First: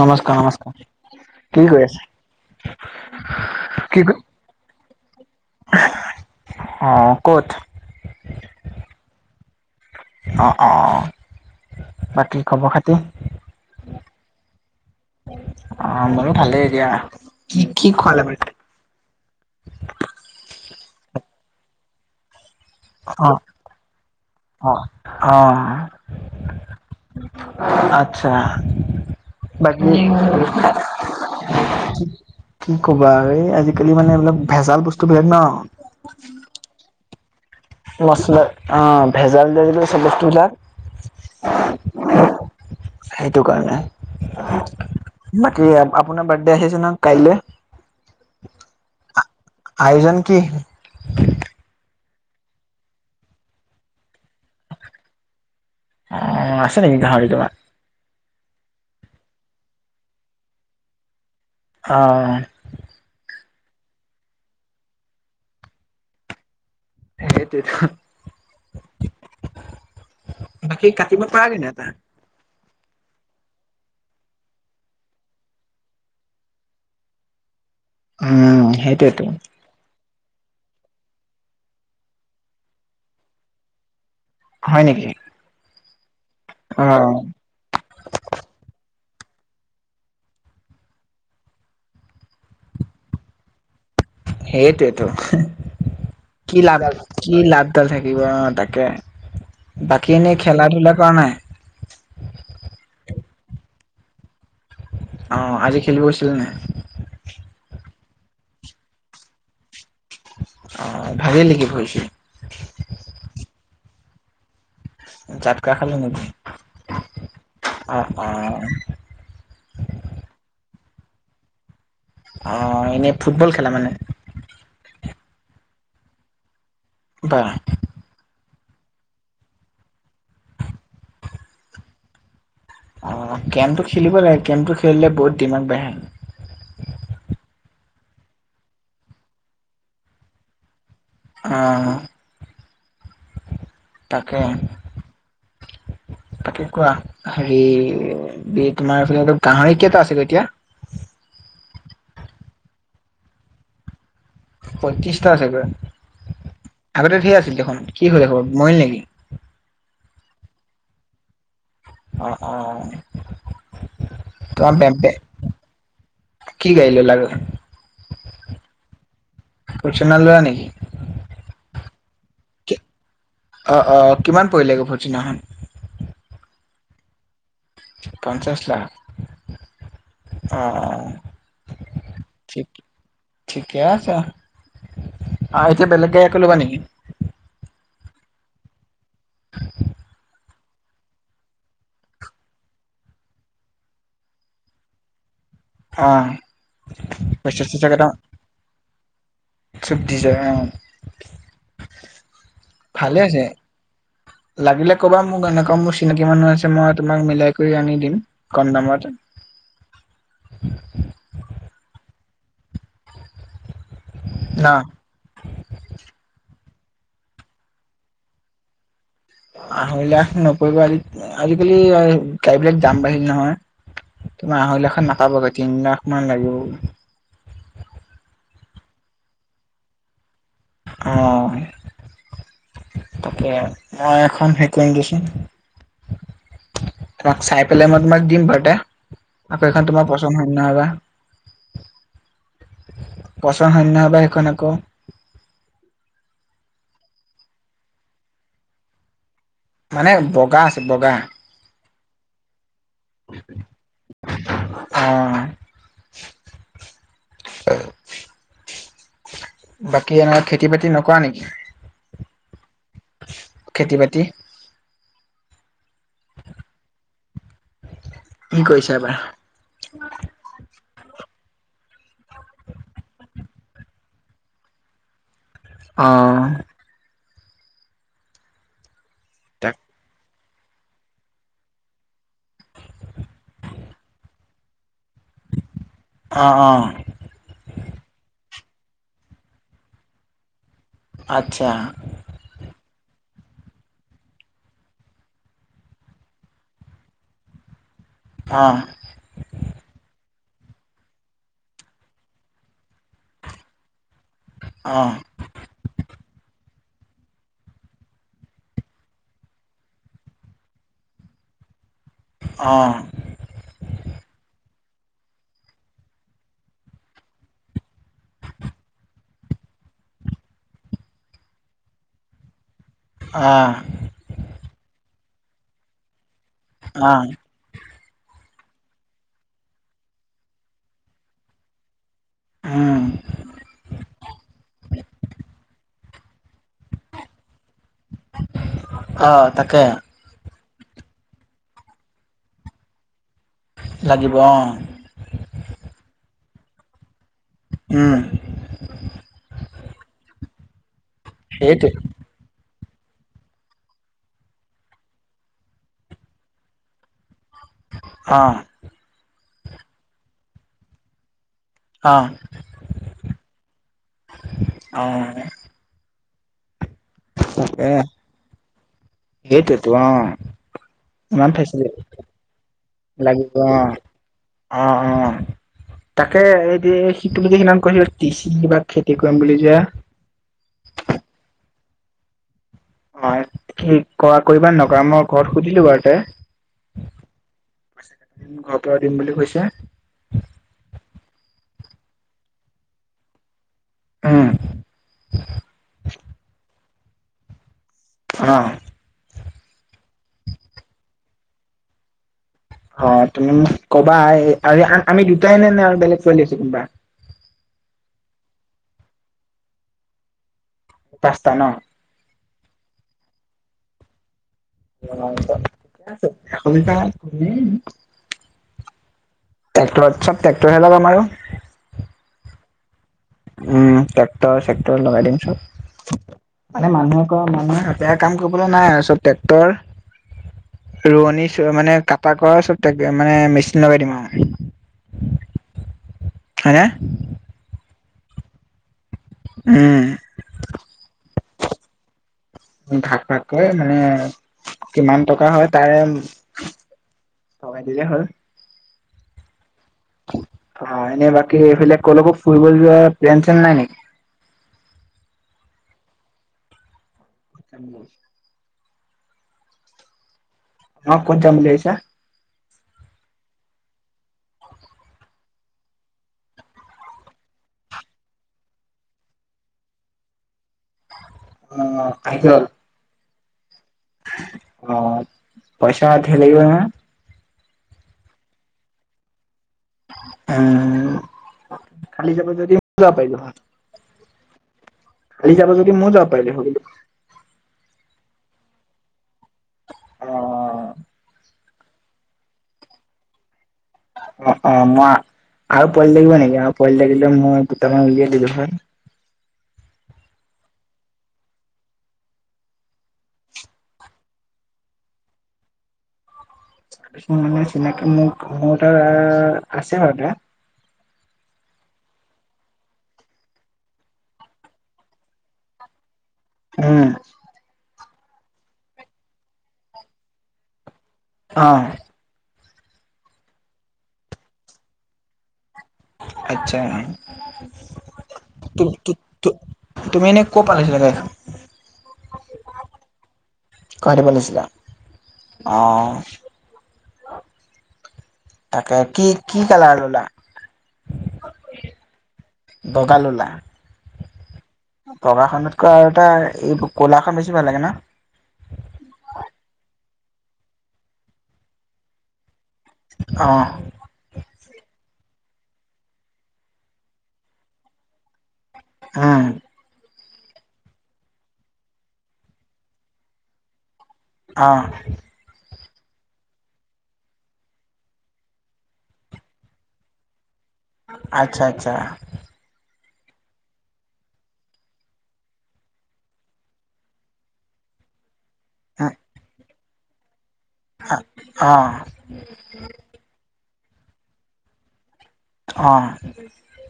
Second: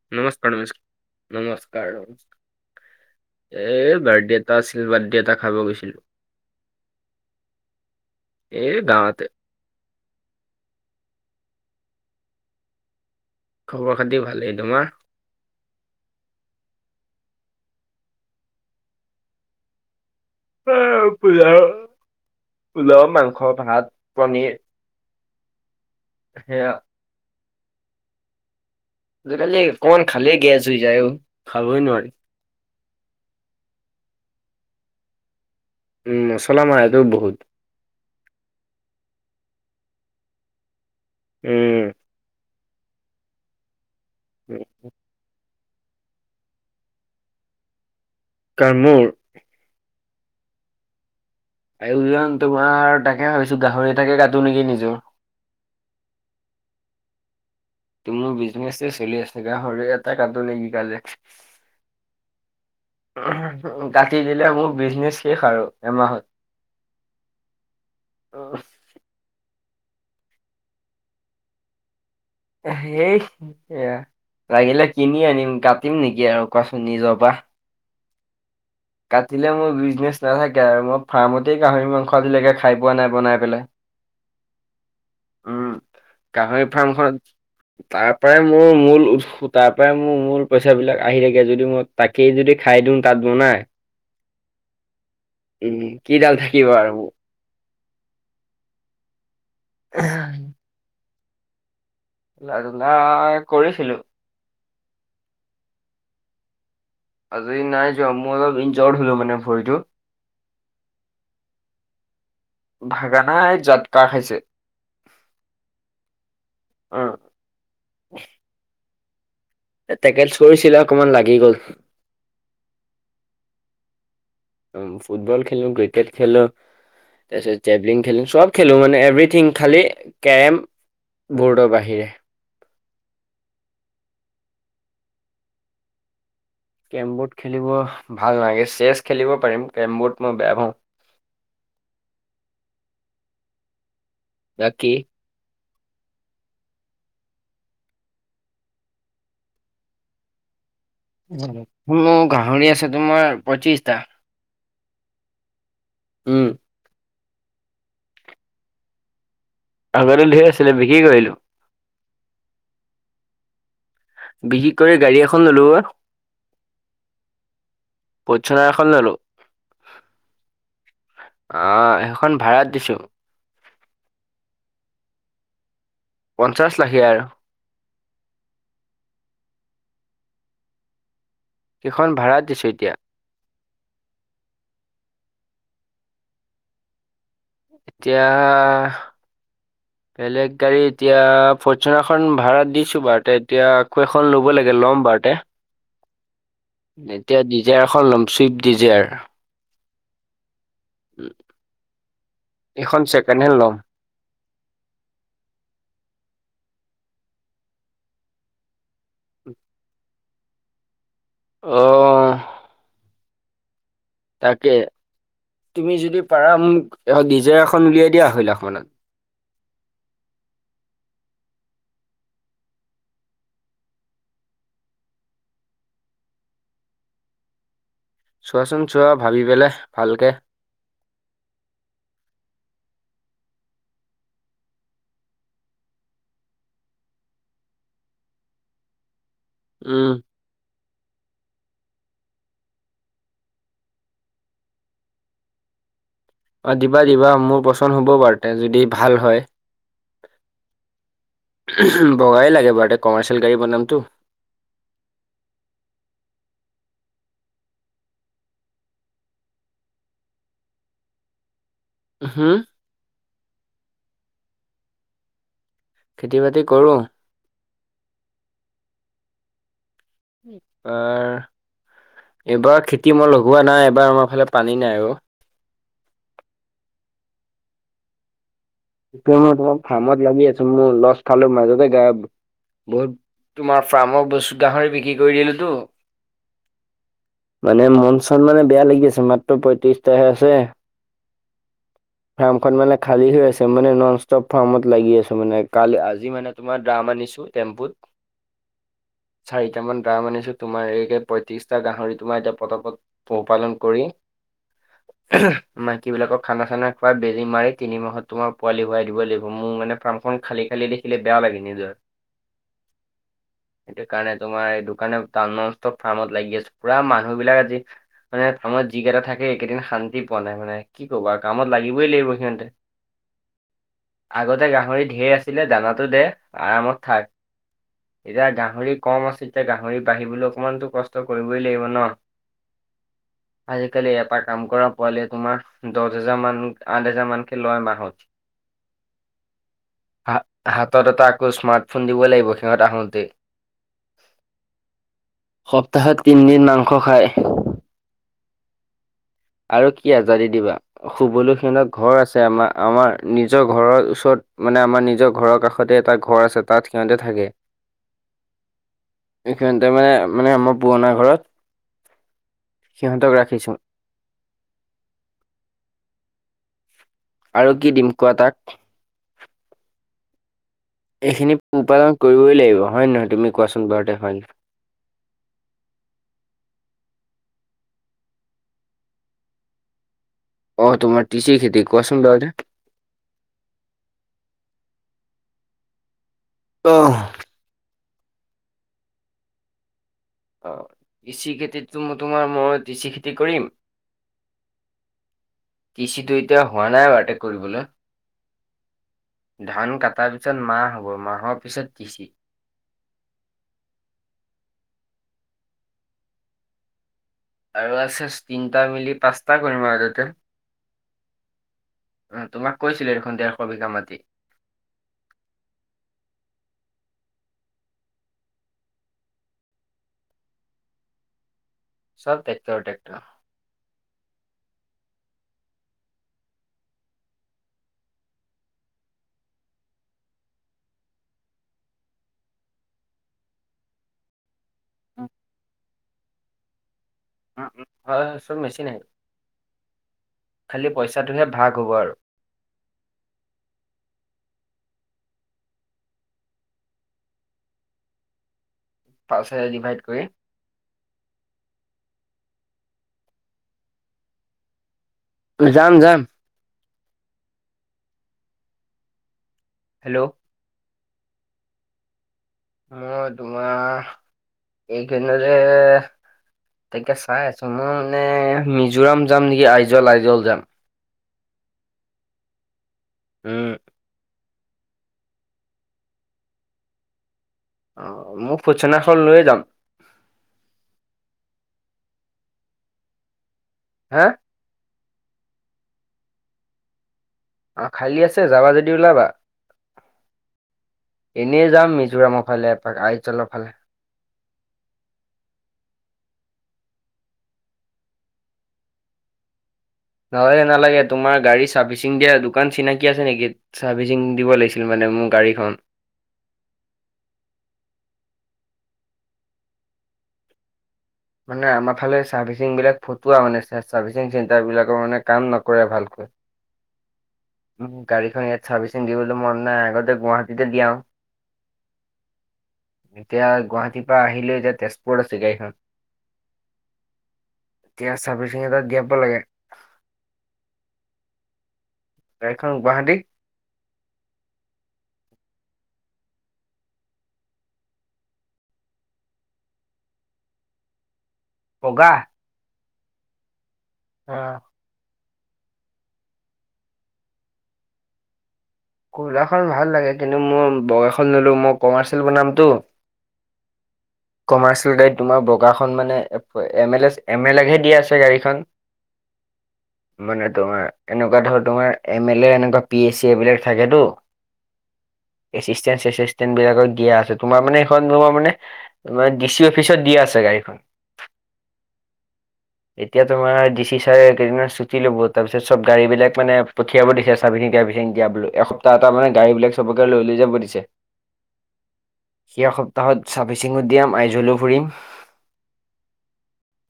নমস্কাৰ নমস্কাৰ কি নমস্কাৰ কৰি নমস্কাৰ আছে? এই কি বাৰ্থডে এটা আছিল বাৰ্থডে এটা খাব গৈছিলো অ ক'ত এই গাওঁতে। অ অ বাকী খবৰ খাতি? খবৰ খাতি ভালে তোমাৰ অ মোৰো ভালেই দিয়া, কি কি খোৱালে বাৰু তাত? অ পোলাও, পোলাও, অ মাংস, ভাত, পনিৰ। অ অ সেয়া আচ্ছা আজিকালি বাকী অকমান খালেই গেছ হৈ যায় অ খাবই নোৱাৰি কি ক'বা আৰু এই আজি কালি মানে এইবিলাক ভেজাল বস্তু বিলাক ন উম মছলা মাৰেতো বহুত। মছলা অ ভেজাল দিয়ে যিটো চব বস্তুবিলাক। উম সেইটো কাৰণে বাত কি আ আপোনাৰ বাৰ্থডে আহি আছে ন কাইলৈ কাৰ মোৰ আয়োজন কি? আয়োজন তোমাৰ তাকে ভাবিছো গাহৰি এটাকে কাটো নেকি নিজৰ। অ আছে নেকি গাহৰি তোমাৰ তোমাৰ বিজনেচে চলি আছে গাহৰি এটা কাটো নেকি কালি অ কাটি দিলে মোৰ বিজনেছ শেষ আৰু এমাহত। সেইটোৱেতো বাকী কাতিব পাৰা কেতিয়াবা সেই লাগিলে কিনি আনিম কাটিম নেকি আৰু কোৱাচোন নিজৰ পৰা উ সেই কাটিলে মোৰ বিজনেছ নাথাকে আৰু মই ফাৰ্মতেই গাহৰি মাংস আজিলৈকে খাই পোৱা নাই বনাই পেলাই। হয় নেকি উম গাহৰি অ', ফাৰ্মখনত তাৰ পৰাই মোৰ মূল উৎস তাৰ পৰাই মোৰ মূল পইচা বিলাক আহি থাকে যদি মই তাকেই যদি খাই দিও তাত বনাই সেইটোৱেইতো উম কিডাল থাকিব আৰু কি লাভডাল থাকিব অ তাকে বাকী এনেই খেলা ধূলা কৰা নাই খেলা-ধূলা কৰিছিলো অ আজি খেলিব গৈছিলা নাই আজি নাই যোৱা মই অলপ ইনজিৰ্ড হলো মানে ভৰিটো। অ ভাঙিল নেকি ভৰি-ছৰি ভাগা নাই জাতকা খাইছে। জাতকা খালে মানে, উম অ অ থেকেচ কৰিছিলে অকমান লাগি গ'ল। অ এনে ফুটবল খেলা মানে। উ ফুটবল খেলো ক্ৰিকেট খেলো তাৰ বাহ পিছত জেভলিং খেলো চব খেলোঁ মানে এভৰিথিং, খালী কেৰম ব'ৰ্ডৰ বাহিৰে। অ', কেৰমটো খেলিব লাগে। কেৰমটো খেলিলে বহুত দিমাগ বাঢ়ে। কেৰম বৰ্ড খেলিব ভাল নালাগে। চেছ খেলিব পাৰিম, কেৰমবৰ্ড মই বেয়া পাওঁ। অ'। তাকে। বাকী? [inaudible] বাকী কোৱা। হেৰি তোমাৰ [unintelligible] গাহৰি কেইটা আছিলে এতিয়া? মোৰ গাহৰি আছে তোমাৰ পঁয়ত্ৰিছটা। পঁয়ত্ৰিছটা আছেগৈ। উম, আগতে ধেৰ আছিল দেখোন? কি হ'ল এসোপা, মৰিল নেকি? আগতে ধেৰ আছিলে, বিক্ৰী কৰিলোঁ। অ', অ'। বিক্ৰী তোমাৰ বে কৰি বে গাড়ী এখন ললোঁ অ'। কি গাড়ী ল'লা গৈ ফৰ্চুনাৰ এখন ল'লোঁ। ফৰ্চুনাৰ ল'লা নেকি? অ', সেইখন ভাড়াত দিছোঁ। অ', অ'। কিমান পৰিলে গৈ ফৰ্চুনাৰখনত? পঞ্চাশ লাখেই আৰু। পঞ্চাছ লাখ। অ', অ'। সেইখন ভাড়াত ঠিক দিছোঁ এতিয়া। ঠিকে আছে। অ', এতিয়া বেলেগ গাড়ী আকৌ ল'বা নেকি? এতিয়া, বেলেগ গাড়ী এতিয়া, ফৰ্চুনাৰখন ভাড়াত দিছোঁ বাৰুতে। এতিয়া আকৌ এখন ল'ব লাগে, ল'ম বাৰুতে। অ এতিয়া পইচা ডিজআইআৰখন ল'ম। Swift Dzire. চুইফ্ট ডিজআইআৰ অ'। এইখন ভালে ছেকেণ্ড আছে হেণ্ড ল'ম। লাগিলে ক'বা মোক এনেকুৱা, মোৰ চিনাকি মানুহ আছে মই তোমাক মিলাই কৰি আনি দিম। কম দামত। অ'। ন তাকে। তুমি যদি পাৰা মোক ডিজাৰ এখন উলিয়াই দিয়া, আঢ়ৈ লাখ মানত। আঢ়ৈ লাখ নপৰিব। আজিকালি গাড়ী বিলাক দাম বাঢ়িল নহয়। তোমাৰ আঢ়ৈ লাখত নাপাবগৈ। তিন লাখ মান লাগিব। চোৱাচোন চোৱা ভাবি পেলাই, ভালকে। অ', তাকে। মই এখন [unintelligible] তোমাক চাই পেলাই মই তোমাক দিম বাৰুতে। আকৌ সেইখন তোমাৰ উম। পচন্দ হয় নে নহয় বা? পচন্দ হয় নে নহয় বা সেইখন আকৌ? অ' দিবা, দিবা মোৰ পচন্দ হ'ব বাৰুতে, যদি ভাল হয়। মানে বগা আছে, বগা। বগাই লাগে বাৰুতে, কমাৰ্চিয়েল গাড়ী বনামটো। অ'। বাকী, এনে খেতি-বাতি নকৰা নেকি? হুম। খেতি বাতি? খেতি বাতি কৰোঁ। কি কৰিছা এইবাৰ? আমাৰ এইবাৰ খেতি মই লগোৱা নাই এবাৰ আমাৰ ফালে পানী নাই অ। অ। নহয় মই তাক তোমাৰ ফ্ৰামত লাগি আছো, মোৰ লষ্ট খালো মাজতে গায়ব। বহুত তোমাৰ ফ্ৰামৰ বছ গাহৰি বিক্ৰী কৰি দিলেটো। অ অ। মানে মনচন মানে বেয়া লাগি আছে মাত্ৰ পয়ত্ৰিশটাহে আছে। আচ্ছা। ফাৰ্মখন মানে খালী হৈ আছে। মানে ননষ্টপ ফাৰ্মত লাগি আছো মানে কাল আজি মানে তোমাৰ ড্ৰাম আনিছো টেম্পুত। অ। চাৰিট মান ড্ৰাম আনিছো, তোমাৰ এই পয়ত্ৰিশটা গাহৰি তোমাৰ এতিয়া পতাপত পোহ-পালন কৰি অ মাইকীবিলাকক খানা-চানা খোৱাই, বেজী মাৰি তিনি মাহত তোমাৰ পোৱালি হোৱাই দিবই লাগিব। মোৰ মানে ফাৰ্মখন খালী খালী দেখিলে বেয়া লাগে নিজৰে। অ। সেইটো কাৰণে তোমাৰ সেইটো কাৰণে ননষ্টপ ফাৰ্মত লাগি আছো পোৰা মানুহবিলাক আজি মানে ফাৰ্মত যিকেইটা থাকে এইকেইদিন শান্তি পোৱা নাই মানে কি ক'বা কামত লাগিবই লাগিব সিহঁতে। অ। আগতে গাহৰি ঢেৰ আছিলে দানাটো আৰামত আহ থাক। এতিয়া গাহৰি কম আছে, এতিয়া গাহৰি বাঢ়িবলৈ অকণমানটো কষ্ট কৰিবই লাগিব ন। উম আজিকালি এটা কাম কৰা, পোৱালিয়ে তোমাৰ দচ হেজাৰ মান, আঠ হেজাৰ মানকে লই এমাহ। অ তাকে। হা হাতত এটা আকৌ স্মাৰ্টফোন দিবই লাগিব সিহঁত আহোঁতেই। লাগিব অ। সপ্তাহত তিনদিন মাংস খাই। উম। আৰু কি আজাদী দিবা, শুবলৈ সিহঁতৰ সেইটোৱে ঘৰ আছে আমা। আমাৰ নিজৰ ঘৰৰ ওচৰত মানে আমাৰ নিজৰ ঘৰৰ কাষতে এটা ঘৰ আছে তাত সিহঁতে থাকে। অ। সিহঁতে মানে মানে আমাৰ পুৰণা ঘৰত অ সিহঁতক ৰাখিছো অ। আৰু কি দিম কোৱা তাক? সেইটোৱেটো অ। ইমান এইখিনি ফেচি উপাদান কৰিবই লাগিব হয় নে নহয় তুমি লাগিব কোৱাচোন বাৰুতে হয় নে? অ অ। তাকে এতিয়া সি তুমি যে সিদিনাখন কৈছিলা, তিচি কিবা খেতি কৰিম বুলি যে। অ তোমাৰ তিচি খেতি কোৱাচোন বাৰু এতিয়া। হয় কি কৰা কৰিবা নে নকৰা? মই ঘৰত সুধিলো বাৰুতে। অ। উম, ঘৰৰ পৰা দিম বুলি কৈছে। অ, তিচি খেতিতটো মই তোমাৰ মই তিচি খেতি কৰিম উম তিচিটো এতিয়া হোৱা নাই বাৰু এতিয়া কৰিবলে। অ। ধান কটাৰ পিছত মাহ হ'ব, মাহৰ পিছত তিচি। অহ, তুমি মোক কবা। এই হাৰি, আন আমি দুটাই নে, নে আৰু বেলেগ ছোৱালী আছে কোনোবা? আৰু আছেচ। তিনিটাই মিলি পাঁচটা কৰিম আগতে। পাঁচটা ন? উম, তোমাক কৈছিলোঁৱে দেখোন দেৰশ বিঘা মাটি। অঁহ, ত' ঠিক আছে। এশ বিঘা, উম। ট্ৰেক্টৰত চব, ট্ৰেক্টৰহে লগাম আৰু। চব ট্ৰেক্টৰ ট্ৰেক্টৰ উম, ট্ৰেক্টৰ-চেক্টৰ লগাই দিম চব। মানে মানুহে কয়, মানুহে এতিয়া কাম কৰিবলে নাই আও চব ট্ৰেক্টৰ- ৰোৱনী চ', মানে কটা-কৰা চব টেক, মানে মেচিন লগাই দিম আৰু। উম, হে? উম, উ, হয়, চব মেচিনেই উম। খালি পইচাটোহে, ভাগ হ'ব আৰু। ভাক ভাগকৈ মানে কিমান টকা হয় তাৰে লগাই দিলে হ'ল। পাঁচেৰে ডিভাইড কৰি। হয়, এনে বাকী এইবিলাক কলৈকো ফুৰিব যোৱা প্লেন চন, নাই নেকি? এহ, যাম যাম। Time loss. হেল'ও। অঁ, ক'ত যাম বুলি ভাবিচা? অ' দুমাহ এই কেইদিনতে তাকে চাই আছো মই মানে মিজোৰাম যাম নেকি আইজল, আইজল যাম। অঁ আইজল। উম। অঁ, পইচা ধেৰ লাগিব নহয়। অঁ মোৰ ফুচনাখন লৈ যাম। এ, খালি যাব যদি, ময়ো যাব‌ পাইলো হয়। হে? কালি যাবা যদি মই যাব পাৰিলো হয় কিন্তু। অঁ, খালী আছে যাবা যদি ওলাবা। অঁ এনেই যাম মিজোৰাম ফালে, আইজলৰ ফালে। অঁ, অঁ, মই আৰু পোৱালি লাগিব নেকি আৰু পোৱালি লাগিলে মই দুটামান উলিয়াই দিলো হয়। নলালে, নালাগে তোমাৰ গাড়ী চাৰ্ভিচিং দিয়া দোকান চিনাকি আছে নেকি? ছাৰ্ভিচিং দিব লাগিছিলে মানে মোৰ গাড়ীখন। মানে চিনাকি মোৰ, মোৰ তা আছে আও এটা মানে আমাৰ ফালে চাৰ্ভিচিং বিলাক ফটাৱা মানে, চে চাৰ্ভিচিং চেণ্টাৰ বিলাকৰ মানে কাম নকৰে ভালকৈ। উম। উম, গাড়ীখন ইয়াত চাৰ্ভিচিং দিবলৈ মন নাই, আগতে গুৱাহাটীতেই দিয়াও। অঁ। এতিয়া গুৱাহাটীৰ পৰা আহিলেও এতিয়া তেজপুৰত আছে গাড়ীখন। আচ্ছা এতিয়া চাৰ্ভিচিং এটা দিয়াব লাগে। তুমি এনেই ক'ত পালাহি [unintelligible] গাড়ীখন গুৱাহাটী। গুৱাহাটী পৰা অনিছিলা? অঁ! তাকে, কি-কি কালাৰ ল'লা? বগা। বগা ল'লা? অঁ। বগাখনতকৈ আৰু এটা এই ক'লাখন বেছি ভাল লাগে ন? কুলাখন ভাল লাগে। কিন্তু মই বগাখন ললো, মই কমাৰ্চিয়েল বনামতো। অঁ। কমাৰ্চিয়েল গাড়ীত তোমাৰ বগাখন মানে এমএলএছ, এমএলএকহে দিয়া আছে গাড়ীখন। উম। মানে তোমাৰ এনেকুৱা ধৰ তোমাৰ এমএলএ এনেকুৱা পিএচচি এইবিলাক থাকেতো। অঁ। এচিচণ্টেণ-চেচিণ্টণ বিলাকত দিয়া আছে। তোমাৰ মানে এইখন তোমাৰ মানে তোমাৰ ডিচি অফিচত দিয়া আছে গাড়ীখন। আচ্ছা-আচ্ছা। এতিয়া তোমাৰ ডিচি ছাৰে কেইদিনমান ছুটি ল'ব। তাৰপিছত চব গাড়ীবিলাক মানে পঠিয়াব দিছে। ছাৰ্ভিচিং-টাৰবিছিং দিয়াবলৈ। এসপ্তাহ এটা মানে গাড়ীবিলাক চবকে লৈ-লৈ যাব দিছে। [unintelligible] অঁ। এই সপ্তাহত চাৰ্ফভিচিঙো দিয়াম, আইজলো ফুৰিম। অঁ।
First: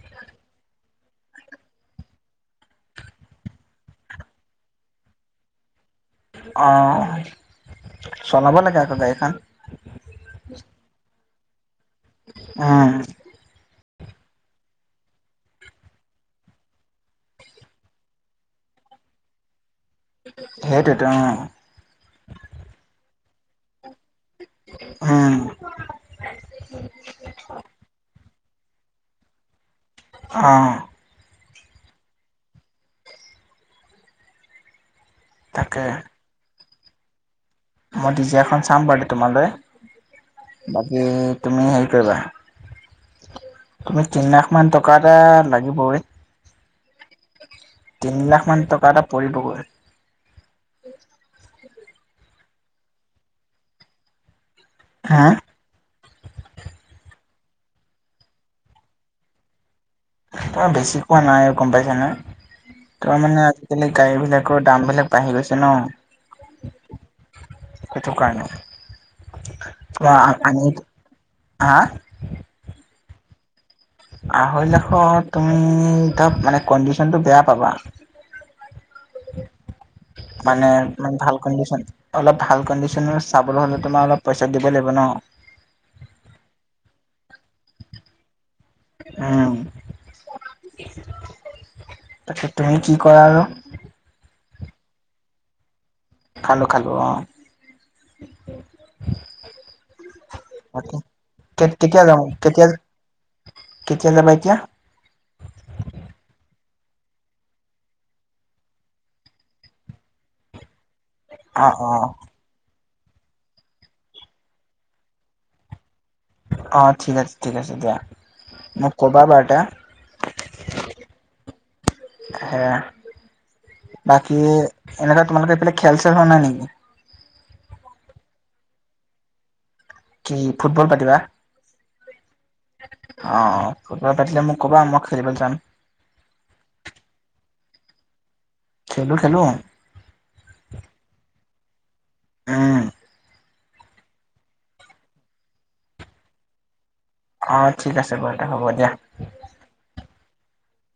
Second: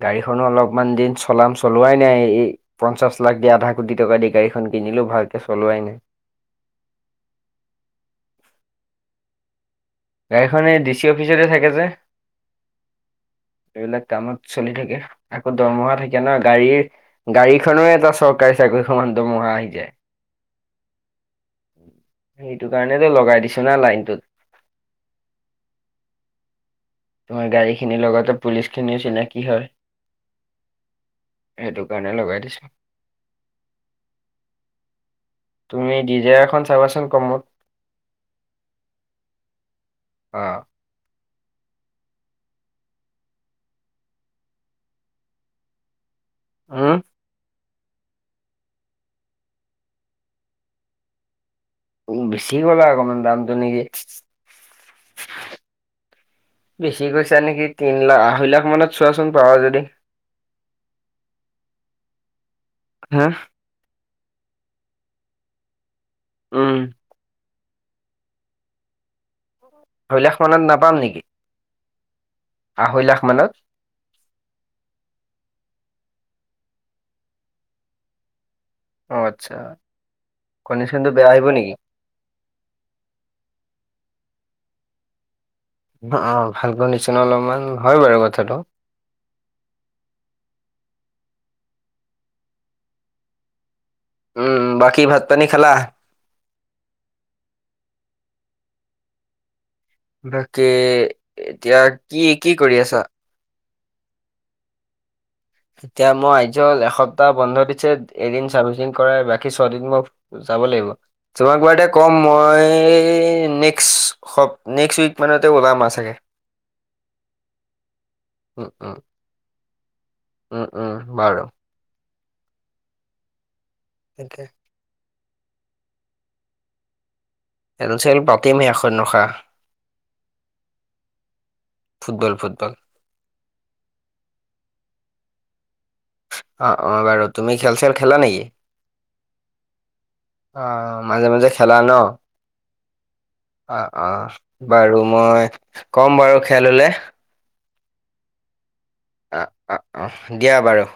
গাড়ীখনো অলপমান দিন চলাম। চলোৱাই নাই এই পঞ্চাশ লাখ দি, আধা কোটি টকা দি গাড়ীখন কিনিলোঁ ভালকে চলোৱাই নাই। অঁ! চলাব লাগে আকৌ গাড়ীখন। গাড়ীখন এই ডিচি অফিচতে থাকে যে। উম। এইবিলাক কামত চলি থাকে। আকৌ দৰমহা থাকে ন গাড়ীৰ। গাড়ীখনেও এটা চৰকাৰী চাকৰি সমান দৰমহা আহি যায়। সেইটোৱেইতো অঁ। সেইটো কাৰণেটো লগাই দিছোঁ না লাইনটোত। উম। তোমাৰ গাড়ীখিনিৰ লগতে পুলিচখিনিও চিনাকি হয়। অঁ। সেইটো কাৰণে লগাই দিছোঁ। তাকে। তুমি ডিজে এখন চাবা চোন কমত। মই ডিজাখন চাম বাৰু তোমালৈ। অ বাকী তুমি হেৰি কৰিবা তুমি তিন লাখ মান টকা এটা লাগিবই। হুম! তিন লাখ মান টকা এটা পৰিবগৈ। উম বেছি ক'লা অকণমান দামটো নেকি? হা? বেছি কৈছা নেকি তিন লাখ? আঢ়ৈ লাখ মানত চোৱা চোন পাৰা যদি। তই বেছি কোৱা নাই আৰু গম পাইছ নে। তোমাৰ হা মানে আ বেলেগ গাড়ীবিলাকৰো দাম বিলাক বাঢ়ি গৈছে ন। উম। সেইটো কাৰণে আ আঢ়ৈ লাখ মানত আমি নাপাম নেকি হা আঢ়ৈ লাখ মানত। আঢ়ৈ লাখত তুমিতো মানে কণ্ডিচনটো বেয়া পাবা। অ আচ্ছা মানে কণ্ডিচনটো ইমান বেয়া ভাল আহিব নেকি? কণ্ডিচন অলপ ভাল কণ্ডিছনৰ চাবলৈ হ'লে তোমাৰ অলপ পইচা দিব লাগিব ন। উম অ ভাল কণ্ডিচনৰ অলপমান হয় বাৰু কথাটো। উম তাকে তুমি কি কৰা উম বাকী ভাত পানী খালা খালো খালো অ। বাকী কে এতিয়া কেতিয়া কি যাম কি কেতিয়া কৰি আছা কেতিয়া যাবা এতিয়া এতিয়া মই আহিছো এসপ্তাহ বন্ধ দিছে এদিন চাৰ্ভিচিং কৰাই বাকী ছয়দিন মোক যাব লাগিব তোমাক অ বাৰু অ এতিয়া কম মই নেক্স সপ নেক্সট উইক মানতে ওলাম আৰু চাগে। অ ঠিক আছে ঠিক আছে দিয়া উম, মোক উম, ক'বা বাৰু এতিয়া উম উম বাৰু। এ বাকী তাকে। এনেকুৱা তোমালোকে এইফালে খেল চেল হোৱা নাই নেকি খেল চেল পাতিম হে এখন ৰখা। কি ফুটবল পাতিবা ফুটবল ফুটবল। অ অ ফুটবল পাতিলে মোক ক'বা মই খেলিবলৈ যাম। অ অ বাৰু তুমি খেল চেল খেলা নেকি? খেলো খেলো অ মাজে মাজে খেলা ন উম অ অ বাৰু মই কম বাৰু খেল হলে অ ঠিক আছে বাৰু দে হ'ব দিয়া অ অ অ দিয়া বাৰু